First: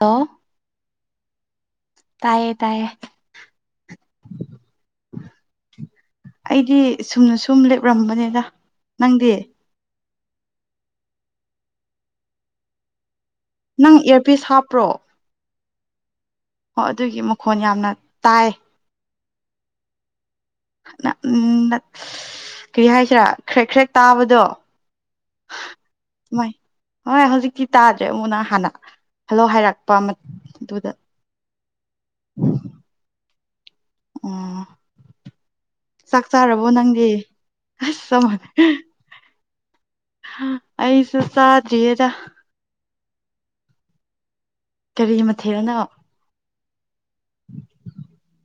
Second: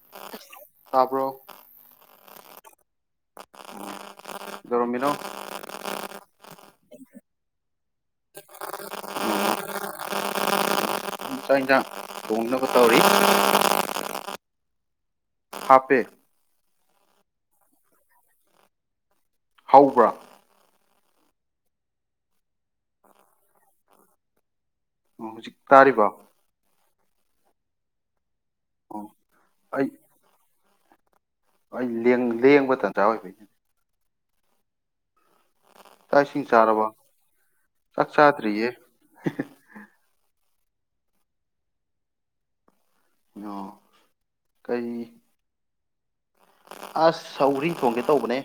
ꯂꯣ ꯇꯥꯕ꯭ꯔꯣ ꯇꯥꯏꯌꯦ ꯇꯥꯏꯌꯦ ꯀꯩꯗꯧꯔꯝꯃꯤꯅꯣ ꯑꯩꯗꯤ ꯆꯨꯝꯅ ꯁꯨꯝ ꯂꯦꯞꯂꯝꯕꯅꯤꯗ ꯅꯪꯗꯤ ꯑꯣ ꯆꯥꯛ ꯏꯟꯖꯥꯡ ꯊꯣꯡꯅꯕ ꯇꯧꯔꯤ ꯅꯪ ꯏꯌꯥꯔꯄꯤꯁ ꯍꯥꯞꯄ꯭ꯔꯣ ꯍꯥꯞꯄꯦ ꯍꯣ ꯑꯗꯨꯒꯤ ꯃꯈꯣꯟ ꯌꯥꯝꯅ ꯇꯥꯏ ꯍꯧꯕ꯭ꯔꯥ ꯎꯝ ꯀꯔꯤ ꯍꯥꯏꯁꯤꯔꯥ ꯈ꯭ꯔꯦꯛ ꯈ꯭ꯔꯦꯛ ꯇꯥꯕꯗꯣ ꯎꯝ ꯍꯧꯖꯤꯛ ꯇꯥꯔꯤꯕꯣ ꯍꯣꯏ ꯍꯣꯏ ꯍꯧꯖꯤꯛꯇꯤ ꯇꯥꯗ꯭ꯔꯦ ꯑꯃꯨꯛꯅ ꯍꯥꯟꯅ ꯑꯣ ꯍꯜꯂꯣ ꯍꯥꯏꯔꯛꯄ ꯑꯗꯨꯗ ꯍꯣꯏ ꯂꯦꯡꯕ ꯂꯦꯡꯕ ꯇꯟꯖꯥ ꯑꯣꯏꯕꯩꯅꯤ ꯎꯝ ꯆꯥꯛ ꯏꯁꯤꯡ ꯆꯥꯔꯕꯣ ꯆꯥꯔꯕ ꯅꯪꯗꯤ ꯆꯥꯛ ꯆꯥꯗ꯭ꯔꯤꯌꯦ ꯑꯩꯁꯨ ꯆꯥꯗ꯭ꯔꯤꯌꯦꯗ ꯑꯣ ꯀꯩ ꯀꯔꯤ ꯃꯊꯦꯜꯅꯣ ꯑꯁ ꯁꯧꯒ꯭ꯔꯤ ꯊꯣꯡꯒꯦ ꯇꯧꯕꯅꯦ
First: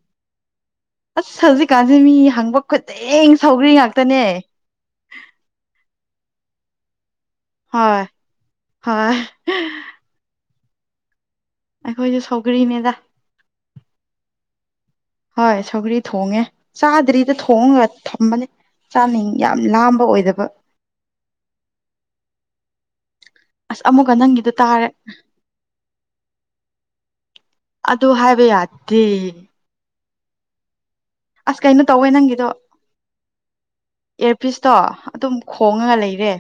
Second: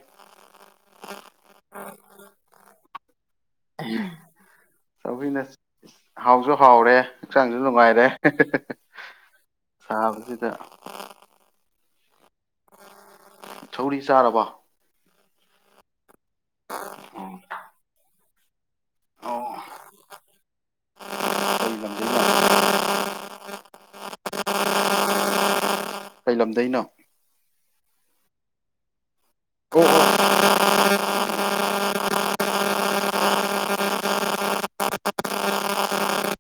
ꯑꯁ ꯍꯧꯖꯤꯛꯀꯥꯟꯁꯦ ꯃꯤ ꯍꯪꯕ ꯈꯨꯗꯤꯡ ꯁꯧꯒ꯭ꯔꯤ ꯉꯥꯛꯇꯅꯦ ꯁꯧꯒ꯭ꯔꯤꯅ ꯍꯥꯎꯁꯨ ꯍꯥꯎꯔꯦ ꯍꯛꯆꯥꯡꯁꯨ ꯍꯣꯏ ꯅꯨꯡꯉꯥꯏꯔꯦ ꯍꯣꯏ ꯁꯥꯕꯁꯤꯗ ꯑꯩꯈꯣꯏꯁꯨ ꯁꯧꯒ꯭ꯔꯤꯅꯦꯗ ꯁꯧꯒ꯭ꯔꯤ ꯆꯥꯔꯕꯣ ꯍꯣꯏ ꯁꯧꯒ꯭ꯔꯤ ꯊꯣꯡꯉꯦ ꯆꯥꯗ꯭ꯔꯤꯗ ꯊꯣꯡꯉ ꯊꯝꯕꯅꯦ ꯆꯥꯅꯤꯡ ꯑꯣ ꯌꯥꯝ ꯂꯥꯝꯕ ꯑꯣꯏꯗꯕ [unintelligible] ꯑꯁ ꯑꯃꯨꯛꯀ ꯅꯪꯒꯤꯗꯣ ꯇꯥꯔꯦ ꯀꯩ ꯂꯝꯗꯩꯅꯣ ꯑꯗꯨ ꯍꯥꯏꯕ ꯌꯥꯗꯤ ꯑꯣ ꯑꯁ ꯀꯩꯅꯣ ꯇꯧꯋꯦ ꯅꯪꯒꯤꯗꯣ ꯏꯌ꯭ꯔꯄꯤꯁꯇꯣ ꯑꯗꯨꯝ ꯈꯣꯡꯉꯒ ꯂꯩꯔꯦ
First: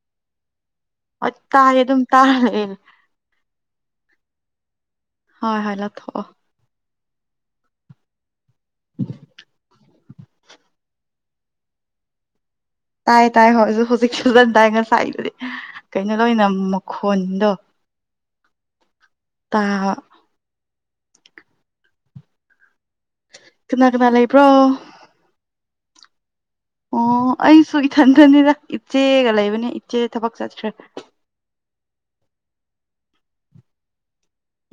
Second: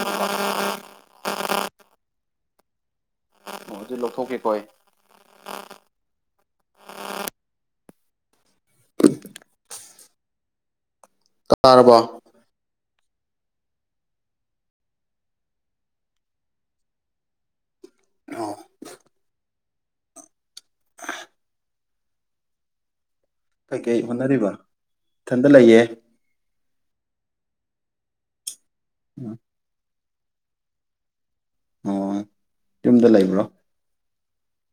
ꯑꯣ ꯇꯥꯏ ꯑꯗꯨꯝ ꯇꯥ ꯂꯩꯌꯦ ꯑꯣ ꯑꯗꯨ ꯂꯧꯊꯣꯛꯀꯦꯀꯣ ꯑꯩ ꯍꯣꯏ ꯍꯣꯏ ꯂꯧꯊꯣꯛꯑꯣ [unintelligible] ꯇꯥꯔꯕꯣ ꯇꯥꯏ ꯇꯥꯏ ꯍꯣꯏ ꯍꯧꯖꯤꯛ ꯐꯖꯟ ꯇꯥꯏ ꯉꯁꯥꯏꯗꯨꯗꯤ ꯀꯩꯅꯣ ꯂꯣꯏꯅ ꯃꯈꯣꯟꯗꯣ [unintelligible] ꯇꯥ ꯀꯅꯥ ꯀꯩ ꯀꯅꯥ ꯂꯩꯕ꯭ꯔꯣ ꯍꯣꯠꯅꯔꯤꯕ ꯏꯊꯟꯗ ꯂꯩꯌꯦ ꯑꯣ ꯑꯩꯁꯨ ꯏꯊꯟꯗꯅꯤꯗ ꯏꯆꯦꯒ ꯂꯩꯕꯅꯦ ꯏꯆꯦ ꯊꯕꯛ ꯆꯠꯈ꯭ꯔꯦ ꯑꯣ ꯌꯨꯝꯗ ꯂꯩꯕ꯭ꯔꯣ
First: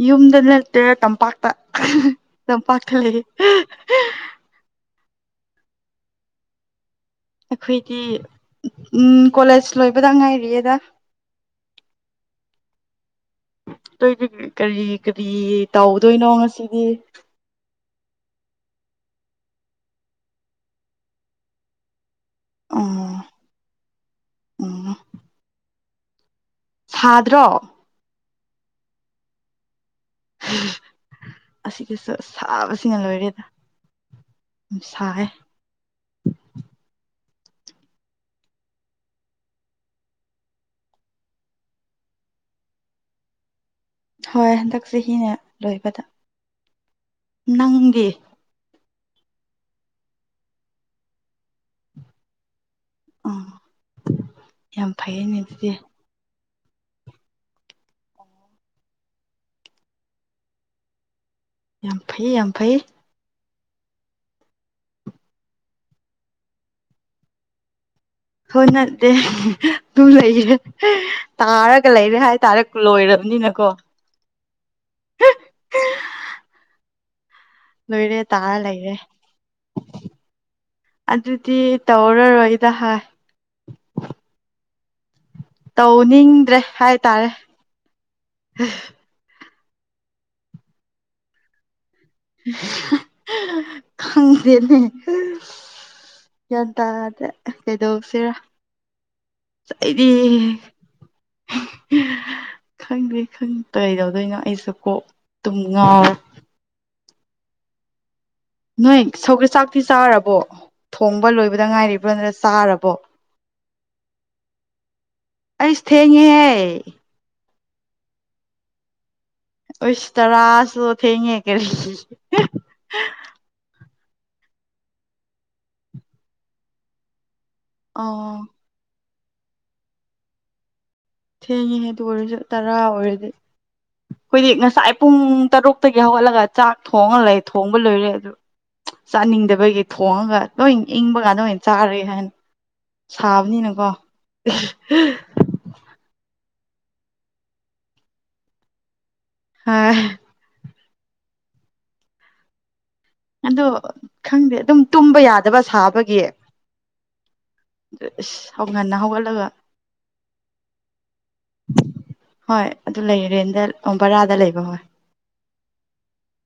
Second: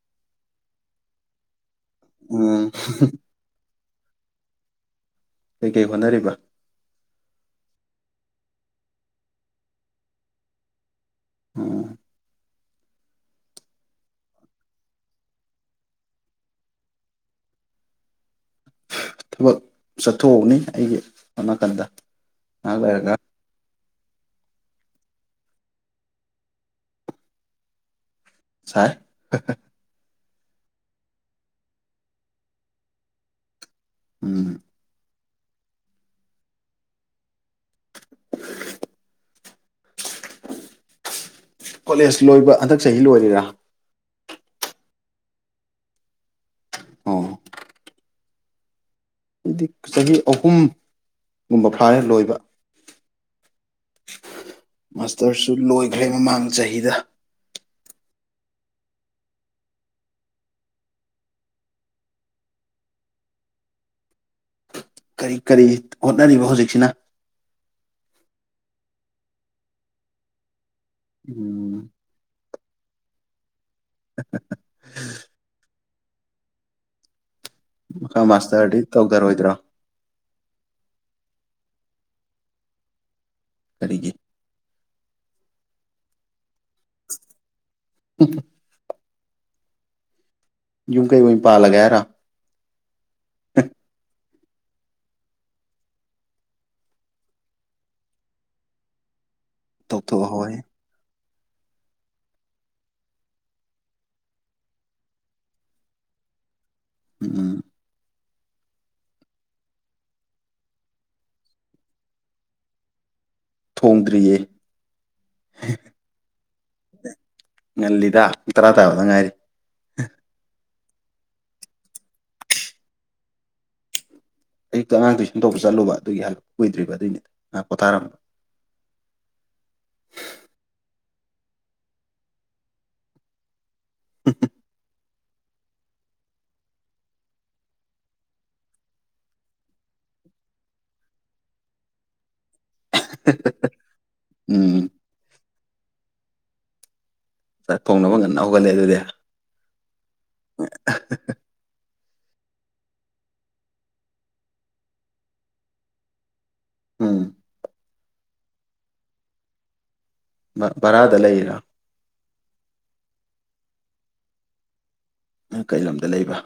ꯌꯨꯝꯗ ꯅꯠꯇꯦ ꯇꯝꯄꯥꯛꯇ ꯎꯝ ꯇꯝꯄꯥꯛꯇ ꯂꯩ ꯀꯩꯀꯩ ꯍꯣꯠꯅꯔꯤꯕ ꯑꯩꯈꯣꯏꯗꯤ ꯎꯝ ꯀꯣꯂꯦꯖ ꯂꯣꯏꯕꯗ ꯉꯥꯏꯔꯤꯑꯦꯗ ꯎꯝ ꯅꯣꯏꯗꯤ ꯀꯔꯤ ꯀꯔꯤ ꯇꯧꯗꯣꯏꯅꯣ ꯉꯁꯤꯗꯤ ꯊꯕꯛ ꯆꯠꯊꯣꯛꯎꯅꯤ ꯑꯩ ꯅꯥꯀꯟꯗ ꯉꯥꯏꯍꯥꯛ ꯂꯩꯔꯒ ꯎꯝ ꯎꯝ ꯁꯥꯗ꯭ꯔꯣ ꯁꯥꯏ ꯑꯁꯤꯗꯁꯨ ꯁꯥꯕꯁꯤꯅ ꯂꯣꯏꯔꯦꯗ ꯎꯝ ꯁꯥꯏꯑꯦ [unintelligible] ꯀꯣꯂꯦꯖ ꯂꯣꯏꯕ ꯍꯟꯗꯛ ꯆꯍꯤ ꯂꯣꯏꯔꯤꯔꯥ ꯍꯣꯏ ꯍꯟꯗꯛ ꯆꯍꯤꯅ ꯂꯣꯏꯕꯗ ꯑꯣ ꯅꯪꯗꯤ ꯑꯩꯗꯤ ꯆꯍꯤ ꯑꯍꯨꯝ ꯒꯨꯝꯕ ꯐꯥꯔꯦ ꯂꯣꯏꯕ ꯎꯝ ꯌꯥꯝ ꯐꯩꯌꯦꯅꯦ ꯃꯥꯁꯇꯔꯁꯨ ꯑꯗꯨꯗꯤ ꯂꯣꯏꯈ꯭ꯔꯦ ꯃꯃꯥꯡ ꯆꯍꯤꯗ ꯌꯥꯝ ꯐꯩ ꯌꯥꯝ ꯐꯩ ꯀꯔꯤ ꯀꯔꯤ ꯍꯣꯠꯅꯔꯤꯕ ꯍꯧꯖꯤꯛꯁꯤꯅ ꯍꯣꯏ ꯅꯠꯇꯦ ꯑꯗꯨ ꯂꯩꯔꯦ ꯎꯝ ꯇꯥꯔꯒ ꯂꯩꯔꯦ ꯍꯥꯏꯇꯥꯔꯦ ꯂꯣꯏꯔꯝꯅꯤꯅꯀꯣ [unintelligible] ꯃꯈꯥ ꯂꯣꯏꯔꯦ ꯇꯥ ꯃꯥꯁꯇꯔꯗꯤ ꯂꯩꯔꯦ ꯇꯧꯊꯔꯣꯏꯗ꯭ꯔꯣ ꯑꯗꯨꯗꯤ ꯇꯧꯔꯔꯣꯏꯗ ꯍꯥꯏ ꯀꯔꯤꯒꯤ ꯇꯧꯅꯤꯡꯗ꯭ꯔꯦ ꯍꯥꯏꯇꯥꯔꯦ [unintelligible] [unintelligible] ꯌꯨꯝ ꯀꯩ ꯑꯣꯏ ꯄꯥꯜꯂꯒꯦ ꯍꯥꯏꯔꯣ ꯈꯪꯗꯦꯅꯦ ꯒ꯭ꯌꯥꯟ ꯇꯥꯗꯦ ꯀꯩꯗꯧꯁꯤꯔ ꯑꯩꯗꯤ ꯇꯧꯊꯣꯛꯍꯧꯋꯦ [unintelligible] ꯈꯪꯗꯩ ꯈꯪ ꯀꯩꯗꯧꯗꯣꯏꯅꯣ ꯑꯩꯁꯨ ꯀꯣꯛ ꯇꯨꯝ ꯉꯥꯎ ꯎꯝ ꯅꯣꯏ ꯁꯧꯒ ꯆꯥꯛꯇꯤ ꯆꯥꯔꯕꯣ ꯊꯣꯡꯕ ꯂꯣꯏꯕꯗ ꯉꯥꯏꯔꯤꯕ꯭ꯔꯣ ꯅꯠꯇ꯭ꯔ ꯆꯥꯔꯕꯣ ꯊꯣꯡꯗ꯭ꯔꯤꯌꯦ ꯑꯩꯁ ꯊꯦꯡꯉꯦꯍꯦ ꯉꯜꯂꯤꯗ ꯄꯨꯡ ꯇꯔꯥ ꯇꯥꯕꯗ ꯉꯥꯏꯔꯤ ꯑꯣꯏꯁ ꯇꯔꯥꯁꯨ ꯊꯦꯡꯉꯦ ꯀꯔꯤ ꯑꯌꯨꯛꯇ ꯑꯉꯥꯡ ꯇꯨꯏꯁꯟ ꯇꯧꯕ ꯆꯠꯂꯨꯕ ꯑꯗꯨꯒꯤ ꯍꯥꯂꯛꯄ ꯀꯨꯏꯗ꯭ꯔꯤꯕ ꯑꯗꯨꯏꯅꯦ ꯉꯍꯥꯛ ꯑꯣ ꯄꯣꯊꯥꯔꯝꯕ ꯊꯦꯡꯉꯤꯍꯦ ꯑꯗꯨ ꯑꯣꯏꯔꯁꯨ ꯇꯔꯥ ꯑꯣꯏꯔꯗꯤ ꯑꯩꯈꯣꯏꯗꯤ ꯉꯁꯥꯏ ꯄꯨꯡ ꯇꯔꯨꯛꯇꯒꯤ ꯍꯧꯒꯠꯂꯒ ꯆꯥꯛ ꯊꯣꯡꯉ ꯂꯩ ꯊꯣꯡꯕ ꯂꯣꯏꯔꯦ ꯑꯗꯨ ꯆꯥꯅꯤꯡꯗꯕꯒꯤ ꯊꯣꯡꯉꯒ ꯂꯣꯏꯟ ꯏꯪꯕ ꯀꯥꯟꯗ ꯑꯣꯏꯅ ꯆꯥꯔꯒꯦ ꯍꯥꯏꯅ ꯁꯥꯕꯅꯤꯅꯀꯣ ꯑꯦꯍ ꯎꯝ ꯍ ꯆꯥꯛ ꯊꯣꯡꯅꯕ ꯉꯟꯅ ꯍꯧꯒꯠꯂꯦ ꯑꯗꯨꯗꯤ ꯍꯥ [unintelligible] ꯑꯗꯣ ꯈꯪꯗꯦ ꯑꯗꯨꯝ ꯇꯨꯝꯕ ꯌꯥꯗꯕ ꯁꯥꯕꯒꯤ ꯎꯝ ꯗ ꯏꯁ ꯍꯧ ꯉꯟꯅ ꯍꯧꯒꯠꯂꯒ ꯃ ꯕꯔꯥꯗ ꯂꯩꯔꯤꯔꯣ ꯍꯣꯏ ꯑꯗꯨ ꯂꯩ ꯔꯦꯟꯗ ꯕꯔꯥꯗ ꯂꯩꯕ ꯍꯣꯏ ꯅꯪ ꯀꯩ ꯂꯝꯗ ꯂꯩꯕ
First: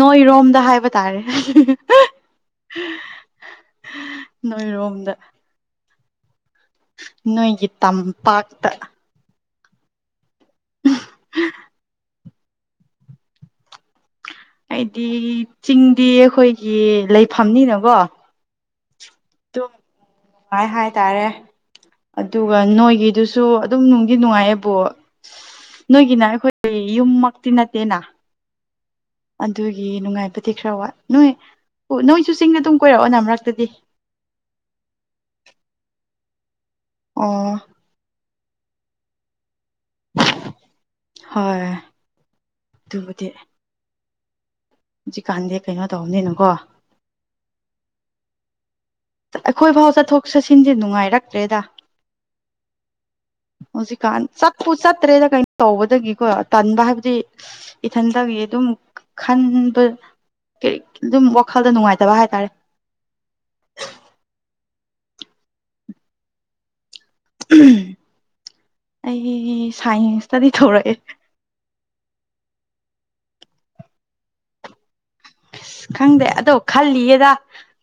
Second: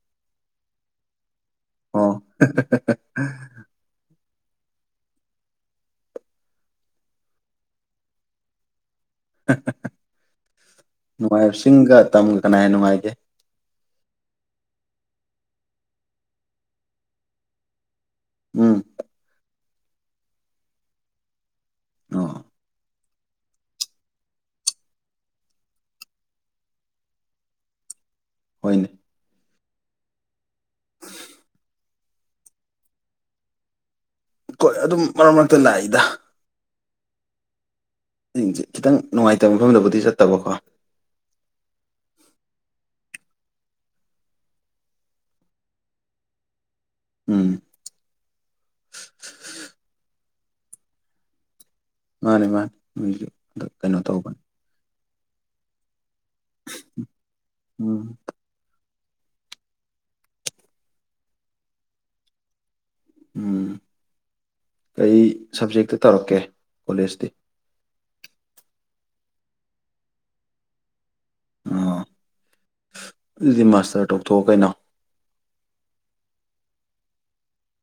ꯅꯣꯏꯔꯣꯝꯗ ꯍꯥꯏꯕ ꯇꯥꯔꯦ ꯑꯣ [unintelligible] ꯅꯣꯏꯔꯣꯝꯗ ꯅꯣꯏꯒꯤ ꯇꯝꯄꯥꯛꯇ ꯍ ꯍ ꯍ ꯅꯨꯡꯉꯥꯏꯕꯁꯤꯡꯒ ꯇꯝꯒ ꯀꯅꯥꯍꯦꯟ ꯅꯨꯡꯉꯥꯏꯒꯦ ꯑꯩꯗꯤ ꯆꯤꯡꯗꯤ ꯑꯩꯈꯣꯏꯒꯤ ꯂꯩꯐꯝꯅꯤꯅꯀꯣ ꯎꯝ ꯗꯨꯝ ꯅꯨꯡꯉꯥꯏ ꯍꯥꯏꯇꯥꯔꯦ ꯑꯣ ꯑꯗꯨꯒ ꯅꯣꯏꯒꯤꯗꯨꯁꯨ ꯁꯨ ꯑꯗꯨꯝ ꯅꯨꯡꯒꯤ ꯅꯨꯡꯉꯥꯏꯌꯦꯕꯨ ꯅꯣꯏꯒꯤꯅ ꯑꯩꯈꯣꯏ ꯌꯨꯝꯃꯛꯇꯤ ꯅꯠꯇꯦꯅ ꯍꯣꯏꯅꯦ ꯑꯗꯨꯒꯤ ꯅꯨꯡꯉꯥꯏꯕꯗꯤ ꯈꯔ ꯋꯥꯠ ꯅꯣꯏ ꯅꯣꯏꯁꯨ ꯆꯤꯡꯗ ꯑꯗꯨꯝ ꯀꯣꯏꯔꯛꯑꯣꯅꯥ ꯃꯔꯛꯇꯗꯤ ꯀꯣꯏ ꯑꯗꯨꯝ ꯃꯔꯛ ꯃꯔꯛꯇ ꯂꯥꯛꯏꯗ ꯑꯣ ꯆꯤꯡꯖꯦ ꯈꯤꯇꯪ ꯅꯨꯡꯉꯥꯏꯇꯕ ꯃꯐꯝꯗꯕꯨꯗꯤ ꯆꯠꯇꯕꯀꯣ ꯍꯣꯏ ꯑꯗꯨꯕꯨꯗꯤ ꯍꯨꯖꯤꯛꯀꯥꯟꯗꯤ ꯀꯩꯅꯣ ꯇꯧꯕꯅꯤꯅꯀꯣ ꯎꯝ ꯑꯩꯈꯣꯏ ꯐꯥꯎ ꯆꯠꯊꯣꯛ ꯆꯠꯁꯤꯟꯖꯦ ꯅꯨꯡꯉꯥꯏꯔꯛꯇ꯭ꯔꯦꯗꯥ ꯃꯥꯟꯅꯦ ꯃꯥꯟ ꯅꯣꯏꯁꯨ ꯍꯟꯗꯛ ꯀꯩꯅꯣ ꯇꯧꯕꯟ ꯄꯨ ꯆꯠꯇ꯭ꯔꯦꯗ ꯀꯩꯅꯣ ꯇꯧꯕꯗꯒꯤꯀꯣ ꯇꯟꯕ ꯍꯥꯏꯕꯗꯤ ꯎꯝ ꯏꯊꯟꯇꯒꯤ ꯑꯗꯨꯝ ꯈꯟꯕ ꯀꯩ ꯑꯗꯨꯝ ꯋꯥꯈꯜꯗ ꯅꯨꯡꯉꯥꯏꯇꯕ ꯍꯥꯏꯇꯥꯔꯦ ꯎꯝ ꯀꯩ ꯁꯕꯖꯦꯛꯇ ꯇꯧꯔꯛꯀꯦ ꯀꯣꯂꯦꯖꯇꯤ ꯎꯝ ꯑꯩ ꯁꯥꯏꯟꯁꯇꯗꯤ ꯇꯧꯔꯛꯑꯦ ꯑꯣ ꯑꯗꯨꯗꯤ ꯃꯥꯁꯇꯔ ꯇꯣꯛꯊꯣꯛꯑꯣ ꯀꯩꯅꯣ ꯑꯁ ꯈꯪꯗꯦ ꯑꯗꯣ ꯈꯜꯂꯤꯌꯦꯗꯥ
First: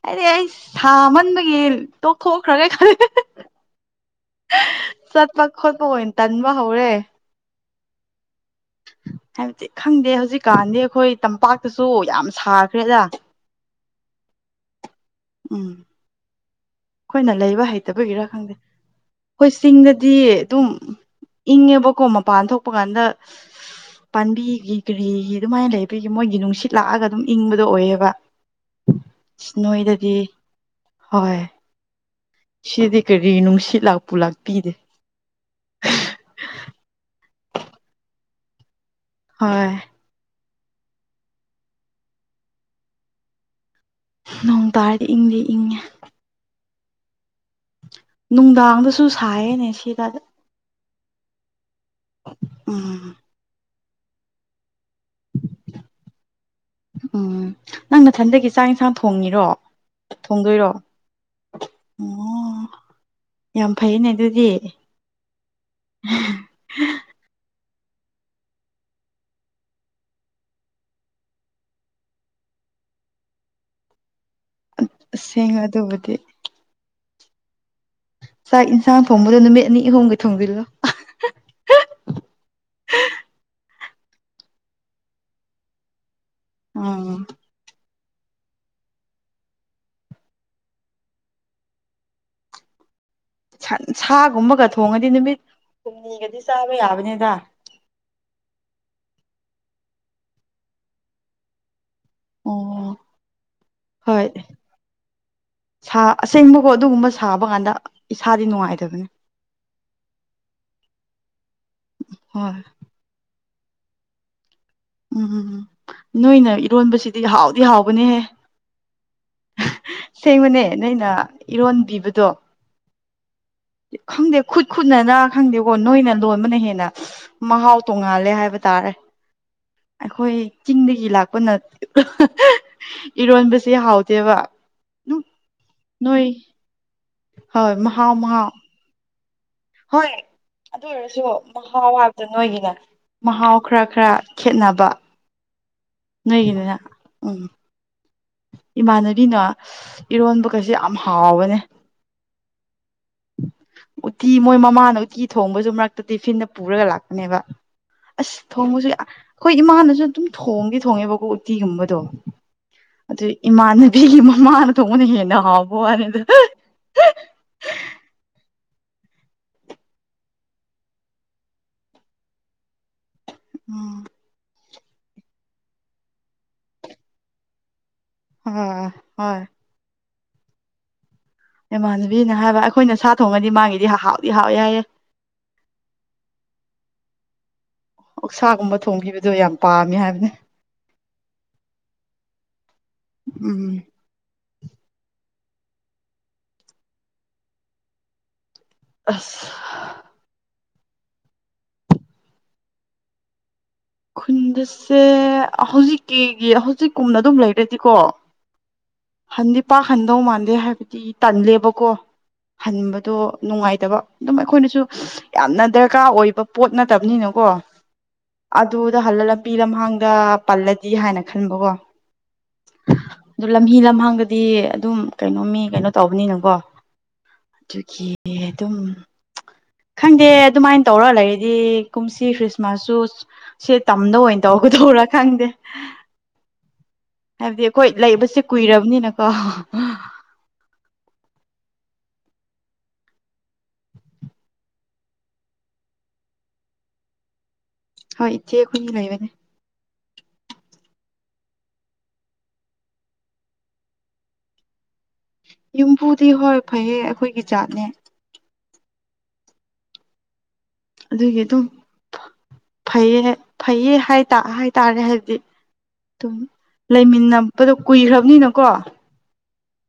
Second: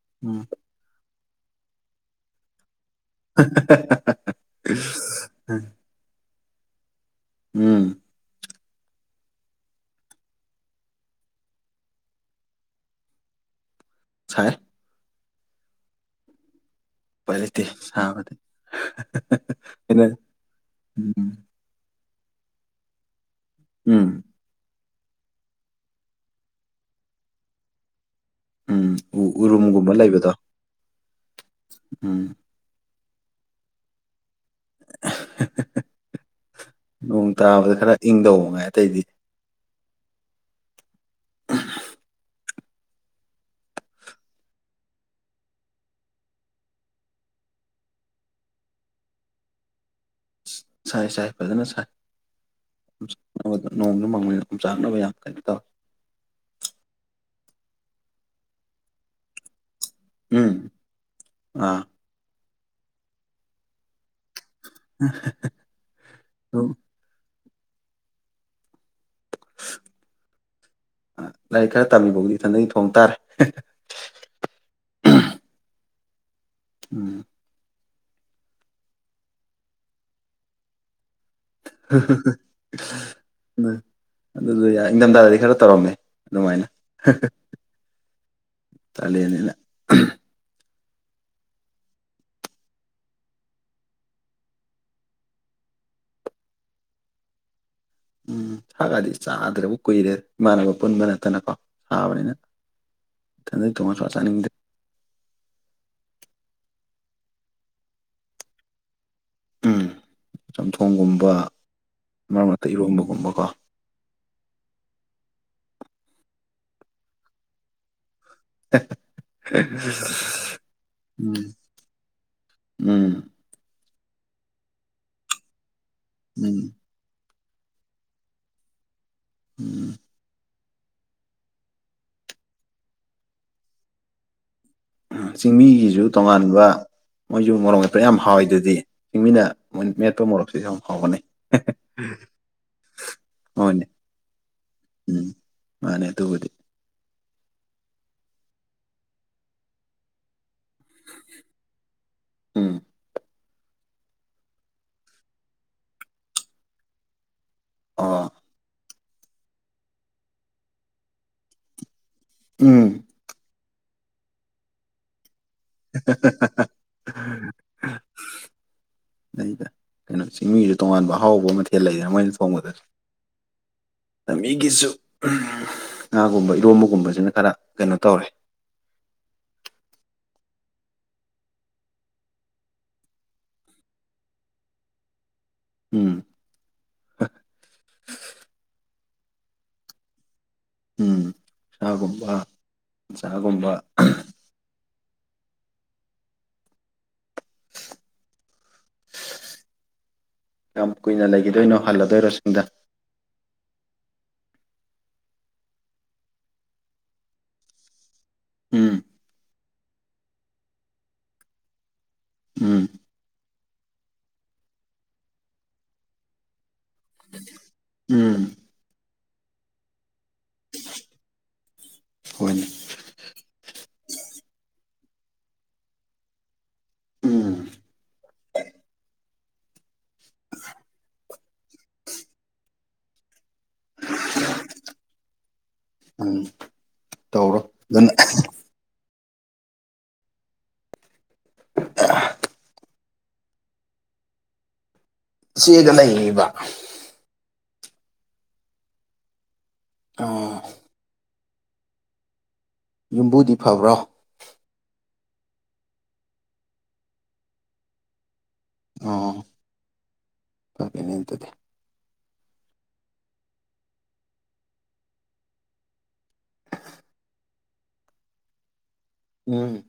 ꯑꯩꯗꯤ ꯎꯝ ꯑꯩꯁ ꯁꯥꯃꯟꯕꯒꯤ ꯇꯣꯛꯊꯣꯛꯈ꯭ꯔꯒ ꯈꯜ ꯂꯤ [unintelligible] ꯆꯠꯄ ꯈꯣꯠꯄ ꯑꯣꯏꯅ ꯇꯟꯕ ꯍꯧꯔꯦ ꯎꯝ ꯍꯥꯏꯕꯗꯤ ꯈꯪꯗꯦ ꯍꯧꯖꯤꯛꯀꯥꯟꯗꯤ ꯑꯩꯈꯣꯏ ꯇꯝꯄꯥꯛꯇꯁꯨ ꯌꯥꯝ ꯁꯥꯈ꯭ꯔꯦꯗ ꯁꯥꯏ ꯎꯝ ꯈꯣꯏꯅ ꯎꯄꯥꯏ ꯂꯩꯇꯦ ꯂꯩꯕ ꯍꯩꯇꯕꯒꯤꯔꯥ ꯁꯥꯕꯗꯤ ꯈꯪꯗꯦ ꯈꯣꯏ ꯑꯩꯅ ꯆꯤꯡꯗꯗꯤ ꯑꯗꯨꯝ ꯎꯝ ꯏꯪꯉꯦꯕꯀꯣ ꯃꯄꯥꯟ ꯊꯣꯛꯄ ꯀꯥꯟꯗ ꯎꯝ ꯄꯥꯝꯕꯤꯒꯤ ꯀꯔꯤꯒꯤ ꯑꯗꯨꯃꯥꯏꯅ ꯂꯩꯕꯒꯤ ꯃꯣꯏꯒꯤ ꯅꯨꯡꯁꯤꯠ ꯂꯥꯛꯑꯒ ꯑꯗꯨꯝ ꯏꯪꯕꯗꯣ ꯑꯣꯏꯑꯦꯕ ꯎꯝ ꯎ ꯎꯔꯨꯝꯒꯨꯝꯕ ꯂꯩꯕꯗꯣ ꯍꯣꯏ ꯎꯝ ꯁꯤꯗꯤ ꯀꯔꯤ ꯅꯨꯡꯁꯤꯠ ꯂꯥꯛꯄꯨ ꯂꯥꯛꯄꯤꯗꯦ ꯅꯣꯡ ꯇꯥꯕꯗ ꯈꯔ ꯏꯪꯗꯧꯕ ꯉꯥꯏ ꯑꯇꯩꯗꯤ ꯍꯣꯏ ꯑ ꯅꯣꯡ ꯇꯥꯔꯗꯤ ꯏꯪꯗꯤ ꯏꯪꯉꯦ ꯅꯨꯡꯗꯥꯡꯗꯁꯨ ꯁꯥꯏꯌꯦꯅꯦ ꯁꯤꯗ ꯁꯥꯏ ꯁꯥꯏ ꯐꯖꯅ ꯁꯥꯏ ꯎꯝ ꯅꯣꯡꯁꯨ ꯃꯡꯕꯅꯤꯅ ꯌꯨꯝꯆꯥꯛꯅꯕ ꯌꯥꯝ ꯀꯩꯅ ꯇꯧꯋꯤ ꯎꯝ ꯅꯪ ꯅꯊꯟꯗꯒꯤ ꯆꯥꯛ ꯏꯟꯁꯥꯡ ꯊꯣꯡꯉꯤꯔꯣ ꯎꯝ ꯊꯣꯡꯗꯣꯏꯔꯣ ꯑꯥ ꯑꯣ ꯌꯥꯝ ꯐꯩꯅꯦ ꯑꯗꯨꯗꯤ ꯑꯗꯨꯝ ꯂꯥꯏꯔꯤꯛ ꯈꯔ ꯇꯥꯝꯃꯤꯕꯧꯗꯤ ꯏꯊꯟꯇꯒꯤ ꯊꯣꯡ ꯇꯥꯔꯦ ꯁꯦꯡꯉ ꯑꯗꯨꯕꯨꯗꯤ ꯎꯝ ꯆꯥꯛ ꯏꯟꯁꯥꯡ ꯊꯣꯡꯕꯗꯣ ꯅꯨꯃꯤꯠ ꯑꯅꯤ ꯑꯍꯨꯝꯒꯤ ꯊꯣꯡꯕꯤꯜꯂꯣ ꯎꯝ ꯑꯗꯨꯗꯣ ꯌꯥꯏ ꯏꯪꯊꯝꯊꯥꯗꯗꯤ ꯈꯔ ꯇꯧꯔꯝꯃꯦ ꯑꯗꯨꯃꯥꯏꯅ ꯎꯝ ꯇꯜꯂꯦꯅ ꯁꯥꯒꯨꯝꯕꯒ ꯊꯣꯡꯉꯗꯤ ꯅꯨꯃꯤꯠ ꯍꯨꯝꯅꯤꯒꯗꯤ ꯆꯥꯕ ꯌꯥꯕꯅꯤꯗ ꯎꯝꯁꯒꯗꯤ ꯆꯥꯗ꯭ꯔꯕꯨ ꯀꯨꯏꯔꯦ ꯏꯃꯥꯟꯅꯕ ꯄꯨꯟꯕ ꯅꯠꯇꯅꯀꯣ ꯁꯥꯥꯕꯅꯤꯅ ꯑꯣ ꯍꯣꯏ ꯁꯥ ꯑꯁꯦꯡꯕꯀꯣ ꯑꯗꯨꯒꯨꯝꯕ ꯁꯥꯕ ꯀꯥꯟꯗ ꯏꯁꯥꯗꯤ ꯅꯨꯡꯉꯥꯏꯇꯕꯅꯤ ꯎꯝ ꯆꯝꯊꯣꯡꯒꯨꯝꯕ ꯃꯔꯛ ꯍꯣꯏ ꯃꯔꯛꯇ ꯏꯔꯣꯝꯕꯒꯨꯝꯕꯀꯣ ꯎꯝ ꯅꯣꯏꯅ ꯏꯔꯣꯟꯕꯁꯤꯗꯤ ꯍꯥꯎꯗꯤ ꯍꯥꯎꯕꯅꯦꯍꯦ [unintelligible] [unintelligible] ꯁꯦꯡꯕꯅꯦ ꯅꯣꯏꯅ ꯎꯝ ꯏꯔꯣꯟꯕꯤꯕꯗꯣ ꯎꯝ ꯈꯪꯗꯦ ꯈꯨꯠ ꯈꯨꯠꯅꯅ ꯈꯪꯗꯦꯀꯣ ꯅꯣꯏꯅ ꯎꯝ ꯂꯣꯟꯕꯅ ꯍꯦꯟꯅ ꯃꯍꯥꯎ ꯇꯣꯡꯉꯥꯜꯂꯦ ꯍꯥꯏꯕ ꯇꯥꯔꯦ [unintelligible] ꯑꯩꯈꯣꯏ ꯆꯤꯡꯗꯒꯤ ꯂꯥꯛꯄꯅ ꯏꯔꯣꯟꯕꯁꯦ ꯍꯥꯎꯗꯦꯕ ꯆꯤꯡꯃꯤꯒꯤꯁꯨ ꯇꯣꯉꯥꯟꯕ ꯃꯣꯏꯁꯨ ꯍꯣꯏ ꯃꯣꯔꯣꯛ ꯃꯦꯠꯄ ꯃꯍꯥꯎ ꯌꯥꯝ ꯃꯍꯥꯎ ꯍꯥꯎꯋꯤꯗꯨꯗꯤ ꯆꯤꯡꯃꯤꯅ ꯍꯣꯏ ꯃꯦꯠꯄ ꯃꯣꯔꯣꯛꯁꯤꯁꯨ ꯌꯥꯝ ꯑꯗꯨ ꯍꯥꯎꯕꯅꯦ ꯑꯣꯏꯔꯁꯨ ꯃꯍꯥꯎ ꯍꯥꯏꯕꯗ ꯅꯣꯏꯒꯤꯅ ꯃꯍꯥꯎ ꯈꯔ ꯍꯣꯏꯅꯦ ꯈꯔ ꯈꯦꯠꯅꯕ ꯎꯝ ꯃꯥꯅꯦ ꯑꯗꯨꯕꯨꯗꯤ ꯅꯣꯏꯒꯤꯅꯤꯅ ꯎꯝ ꯏꯃꯥꯟꯅꯕꯤꯅ ꯏꯔꯣꯟꯕ ꯀꯁꯦ ꯌꯥꯝ ꯍꯥꯎꯕꯅꯦ ꯎꯝ ꯎꯠꯇꯤ ꯃꯣꯏ ꯃꯃꯥꯅ ꯎꯇꯤ ꯊꯣꯡꯕꯁꯨ ꯃꯔꯛꯇ ꯇꯤꯐꯤꯟꯗ ꯄꯨꯔꯒ ꯂꯥꯛꯄꯅꯦꯕ ꯑꯣ ꯑꯁ ꯊꯣꯡꯕꯁꯨ ꯑꯩꯈꯣꯏ ꯏꯃꯥꯅꯁꯨ ꯑꯗꯨꯝ ꯊꯣꯡꯗꯤ ꯊꯣꯡꯉꯦꯕꯀꯣ ꯎꯇꯤꯒꯨꯝꯕꯗꯣ ꯎꯝ ꯑꯗꯨ ꯏꯃꯥꯟꯅꯕꯤꯒꯤ ꯃꯃꯥꯅ ꯊꯣꯡꯕꯅ ꯍꯦꯟꯅ ꯍꯥꯎꯕ ꯋꯥꯅꯤꯗ [unintelligible] ꯀꯩꯅꯣ ꯆꯤꯡꯃꯤꯁꯨ ꯇꯣꯉꯥꯟꯕ ꯑꯍꯥꯎꯕ ꯃꯊꯦꯜ ꯂꯩꯗꯅ ꯃꯣꯏꯅ ꯊꯣꯡꯕꯗ ꯎꯝ ꯃꯤꯒꯤꯁꯨ ꯉꯥꯒꯨꯝꯕ ꯏꯔꯣꯝꯕꯒꯨꯝꯕꯁꯤꯅ ꯈꯔ ꯀꯩꯅꯣ ꯇꯧꯔꯦ ꯎꯝ ꯍꯣꯏ ꯏꯃꯥꯟꯅꯕꯤꯅ ꯍꯥꯏꯕ ꯑꯩꯈꯣꯏꯅ ꯁꯥ ꯊꯣꯡꯉꯗꯤ ꯃꯥꯒꯤꯗꯤ ꯍꯥꯎꯗꯤ ꯍꯥꯎꯋꯦ ꯍꯥꯏꯑꯦ ꯎꯝ ꯑꯣꯛꯁꯥꯒꯨꯝꯕ ꯊꯣꯡꯈꯤꯕꯗꯣ ꯌꯥꯝ ꯄꯥꯝꯃꯤ ꯍꯥꯏꯕꯅꯦ ꯎꯝ ꯁꯥꯒꯨꯝꯕ ꯆꯒꯨꯝꯕ ꯎꯝ ꯑꯁ ꯌꯥꯝ ꯀꯨꯏꯅ ꯂꯩꯒꯤꯗꯣꯏꯅꯣ ꯍꯜꯂꯗꯣꯏꯔꯣ ꯁꯤꯡꯗ ꯈꯨꯟꯗꯁꯦ ꯍꯧꯖꯤꯛꯀꯤꯒꯤ ꯍꯧꯖꯤꯛꯀꯨꯝꯅ ꯑꯗꯨꯝ ꯂꯩꯔꯗꯤꯀꯣ ꯎꯝ ꯍꯟꯗꯤ ꯄꯥꯛꯍꯟꯗꯧ ꯃꯥꯟꯗꯦ ꯍꯥꯏꯕꯗꯤ ꯇꯜꯂꯦꯕꯀꯣ ꯎꯝ ꯍꯟꯕꯗꯣ ꯅꯨꯡꯉꯥꯏꯇꯕ ꯑꯗꯨꯝ ꯑꯩꯈꯣꯏꯅꯁꯨ ꯌꯥꯝꯅ ꯗꯔꯀꯥꯔ ꯑꯣꯏꯕ ꯄꯣꯠ ꯅꯠꯇꯕꯅꯤꯅꯀꯣ ꯎꯝ ꯑꯗꯨꯗ ꯍꯜꯂ ꯂꯝꯕꯤ ꯂꯝꯍꯥꯡꯗ ꯄꯜꯂꯗꯤ ꯍꯥꯏꯅ ꯈꯟꯕꯀꯣ ꯍꯣꯏꯅꯦ ꯑꯗꯨ ꯂꯝꯍꯤ ꯂꯝꯍꯥꯡꯗꯗꯤ ꯑꯗꯨꯝ ꯀꯩꯅꯣ ꯃꯤ ꯀꯩꯅꯣ ꯇꯧꯕꯅꯤꯅꯀꯣ ꯎꯝ ꯑꯗꯨꯒꯤꯅꯦ ꯑꯗꯨꯝ ꯈꯪꯗꯦ ꯑꯗꯨꯃꯥꯏꯟ ꯇꯧꯔ ꯂꯩꯔꯗꯤ ꯀꯨꯝꯁꯤ ꯈ꯭ꯔꯤꯁꯃꯥꯁꯁꯨ ꯁꯦ ꯇꯝꯗ ꯑꯣꯏꯅ ꯇꯧꯒꯗꯣꯔꯥ ꯈꯪꯗꯦ ꯎꯝ ꯍꯥꯏꯕꯗꯤ ꯇꯧꯔꯣ ꯑꯩꯈꯣꯏ ꯑꯗꯨꯅ ꯂꯩꯕꯁꯦ ꯀꯨꯏꯔꯕꯅꯤꯅꯀꯣ ꯆꯦꯒ ꯂꯩꯌꯤꯕ ꯍꯣꯏ ꯏꯆꯦ ꯑꯩꯈꯣꯏꯅꯤ ꯂꯩꯕꯅꯦ ꯑꯥ ꯌꯨꯝꯕꯨꯗꯤ ꯐꯕ꯭ꯔꯣ ꯌꯨꯝꯕꯨꯗꯤ ꯍꯣꯏ ꯐꯩꯌꯦ ꯑꯩꯈꯣꯏꯒꯤ ꯖꯥꯠꯅꯦ ꯑꯣ ꯐꯔꯦꯅꯦ ꯑꯗꯨꯒꯤ ꯑꯗꯨꯗꯤ ꯑꯗꯨꯝ ꯐꯩꯌꯦ ꯐꯩꯌꯦ ꯍꯥꯏꯇꯥ ꯍꯥꯏꯇꯥꯔꯦ ꯍꯥꯏꯕꯗꯤ ꯑꯗꯨꯝ ꯂꯩꯃꯤꯟꯅꯕꯗꯣ ꯀꯨꯏꯈ꯭ꯔꯕꯅꯤꯅꯀꯣ ꯎꯝ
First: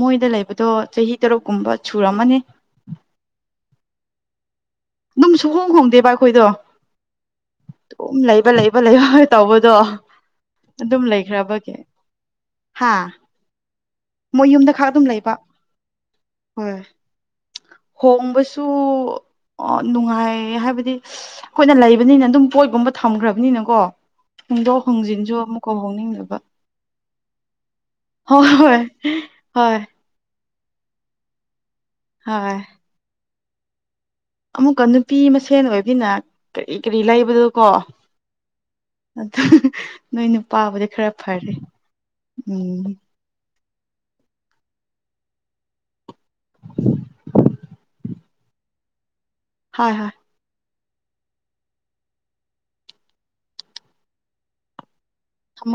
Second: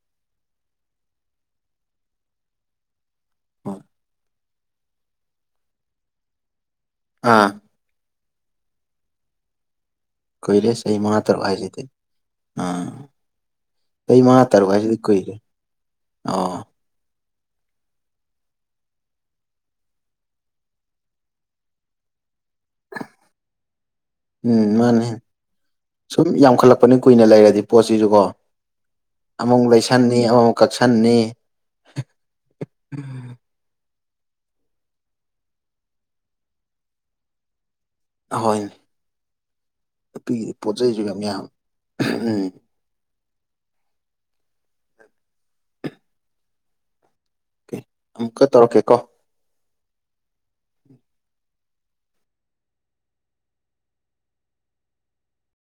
ꯃꯣꯏꯗ ꯂꯩꯕꯗꯣ ꯆꯍꯤ ꯇꯔꯨꯛ ꯀꯨꯝꯕ ꯁꯨꯔꯝꯃꯅꯤ ꯍꯣꯏ ꯑꯗꯨꯝ ꯁꯨꯍꯣꯡ ꯈꯣꯡꯗꯦꯕ ꯑꯩꯈꯣꯏꯗꯣ ꯑꯥ ꯎꯝ ꯂꯩꯕ ꯂꯩꯕ ꯂꯩꯕ ꯇꯧꯕꯗꯣ ꯀꯨꯏꯔꯦ ꯆꯍꯤ ꯑꯗꯨꯝ ꯃꯉꯥ ꯇꯔꯨꯛ ꯂꯩꯈ꯭ꯔꯕꯒꯤ ꯍꯥꯏꯁꯤꯗꯤ ꯍꯥ ꯑꯥ ꯆꯍꯤ ꯃꯉꯥ ꯃꯣꯏ ꯇꯔꯨꯛ ꯌꯨꯝꯗ ꯈꯥꯛꯇ ꯍꯥꯏꯁꯤꯗꯤ ꯑꯗꯨꯝ ꯂꯩꯕ ꯀꯨꯏꯔꯦ ꯑꯣ ꯍꯣꯏ ꯍꯣꯡꯕꯁꯨ ꯅꯨꯡꯉꯥꯏ ꯍꯥꯏꯕꯗꯤ ꯑꯩꯈꯣꯏꯅ ꯂꯩꯕꯅꯤꯅ ꯑꯗꯨꯝ ꯄꯣꯠꯒꯨꯝꯕ ꯊꯝꯈ꯭ꯔꯕꯅꯤꯅꯀꯣ ꯎꯝ ꯍꯣꯡꯗꯣꯛ ꯃꯥꯅꯦ ꯍꯣꯡꯖꯤꯟꯁꯨ ꯑꯃꯨꯛꯀ ꯁꯨꯝ ꯍꯣꯡꯅꯤꯡꯗꯕ ꯌꯥꯝꯈꯠꯂꯛꯄꯅꯤ ꯀꯨꯏꯅ ꯂꯩꯔꯗꯤ ꯄꯣꯠꯁꯤꯁꯨꯀꯣ ꯍꯣꯏ ꯍꯣꯏ ꯑꯃ ꯑꯃꯨꯛ ꯍꯣꯏ ꯂꯩꯁꯟꯅꯤ ꯑꯃ ꯑꯃꯨꯛ ꯀꯛꯁꯟꯅꯤ ꯍꯣꯏ ꯎꯝ ꯑꯃꯨꯛꯀ ꯅꯨꯄꯤ ꯃꯁꯦꯟ ꯑꯣꯏꯕꯤꯅ ꯀꯔꯤ ꯀꯔꯤ ꯂꯩꯕꯗꯨ ꯀꯣ ꯍꯣꯏꯅꯦ ꯑꯗꯨ ꯅꯣꯏ ꯅꯨꯄꯤꯒꯤꯗꯤ ꯄꯣꯠ ꯅꯄꯥꯥꯕꯨꯗꯤ ꯆꯩꯁꯨ ꯈꯔ ꯌꯥꯝ ꯌꯥꯝꯃꯦ ꯐꯔꯤ ꯎꯝ ꯑꯣꯀꯦ ꯎꯝ ꯑꯃꯨꯛꯀ ꯇꯧꯔꯛꯀꯦ ꯀꯣ ꯍꯣꯏ ꯍꯣꯏ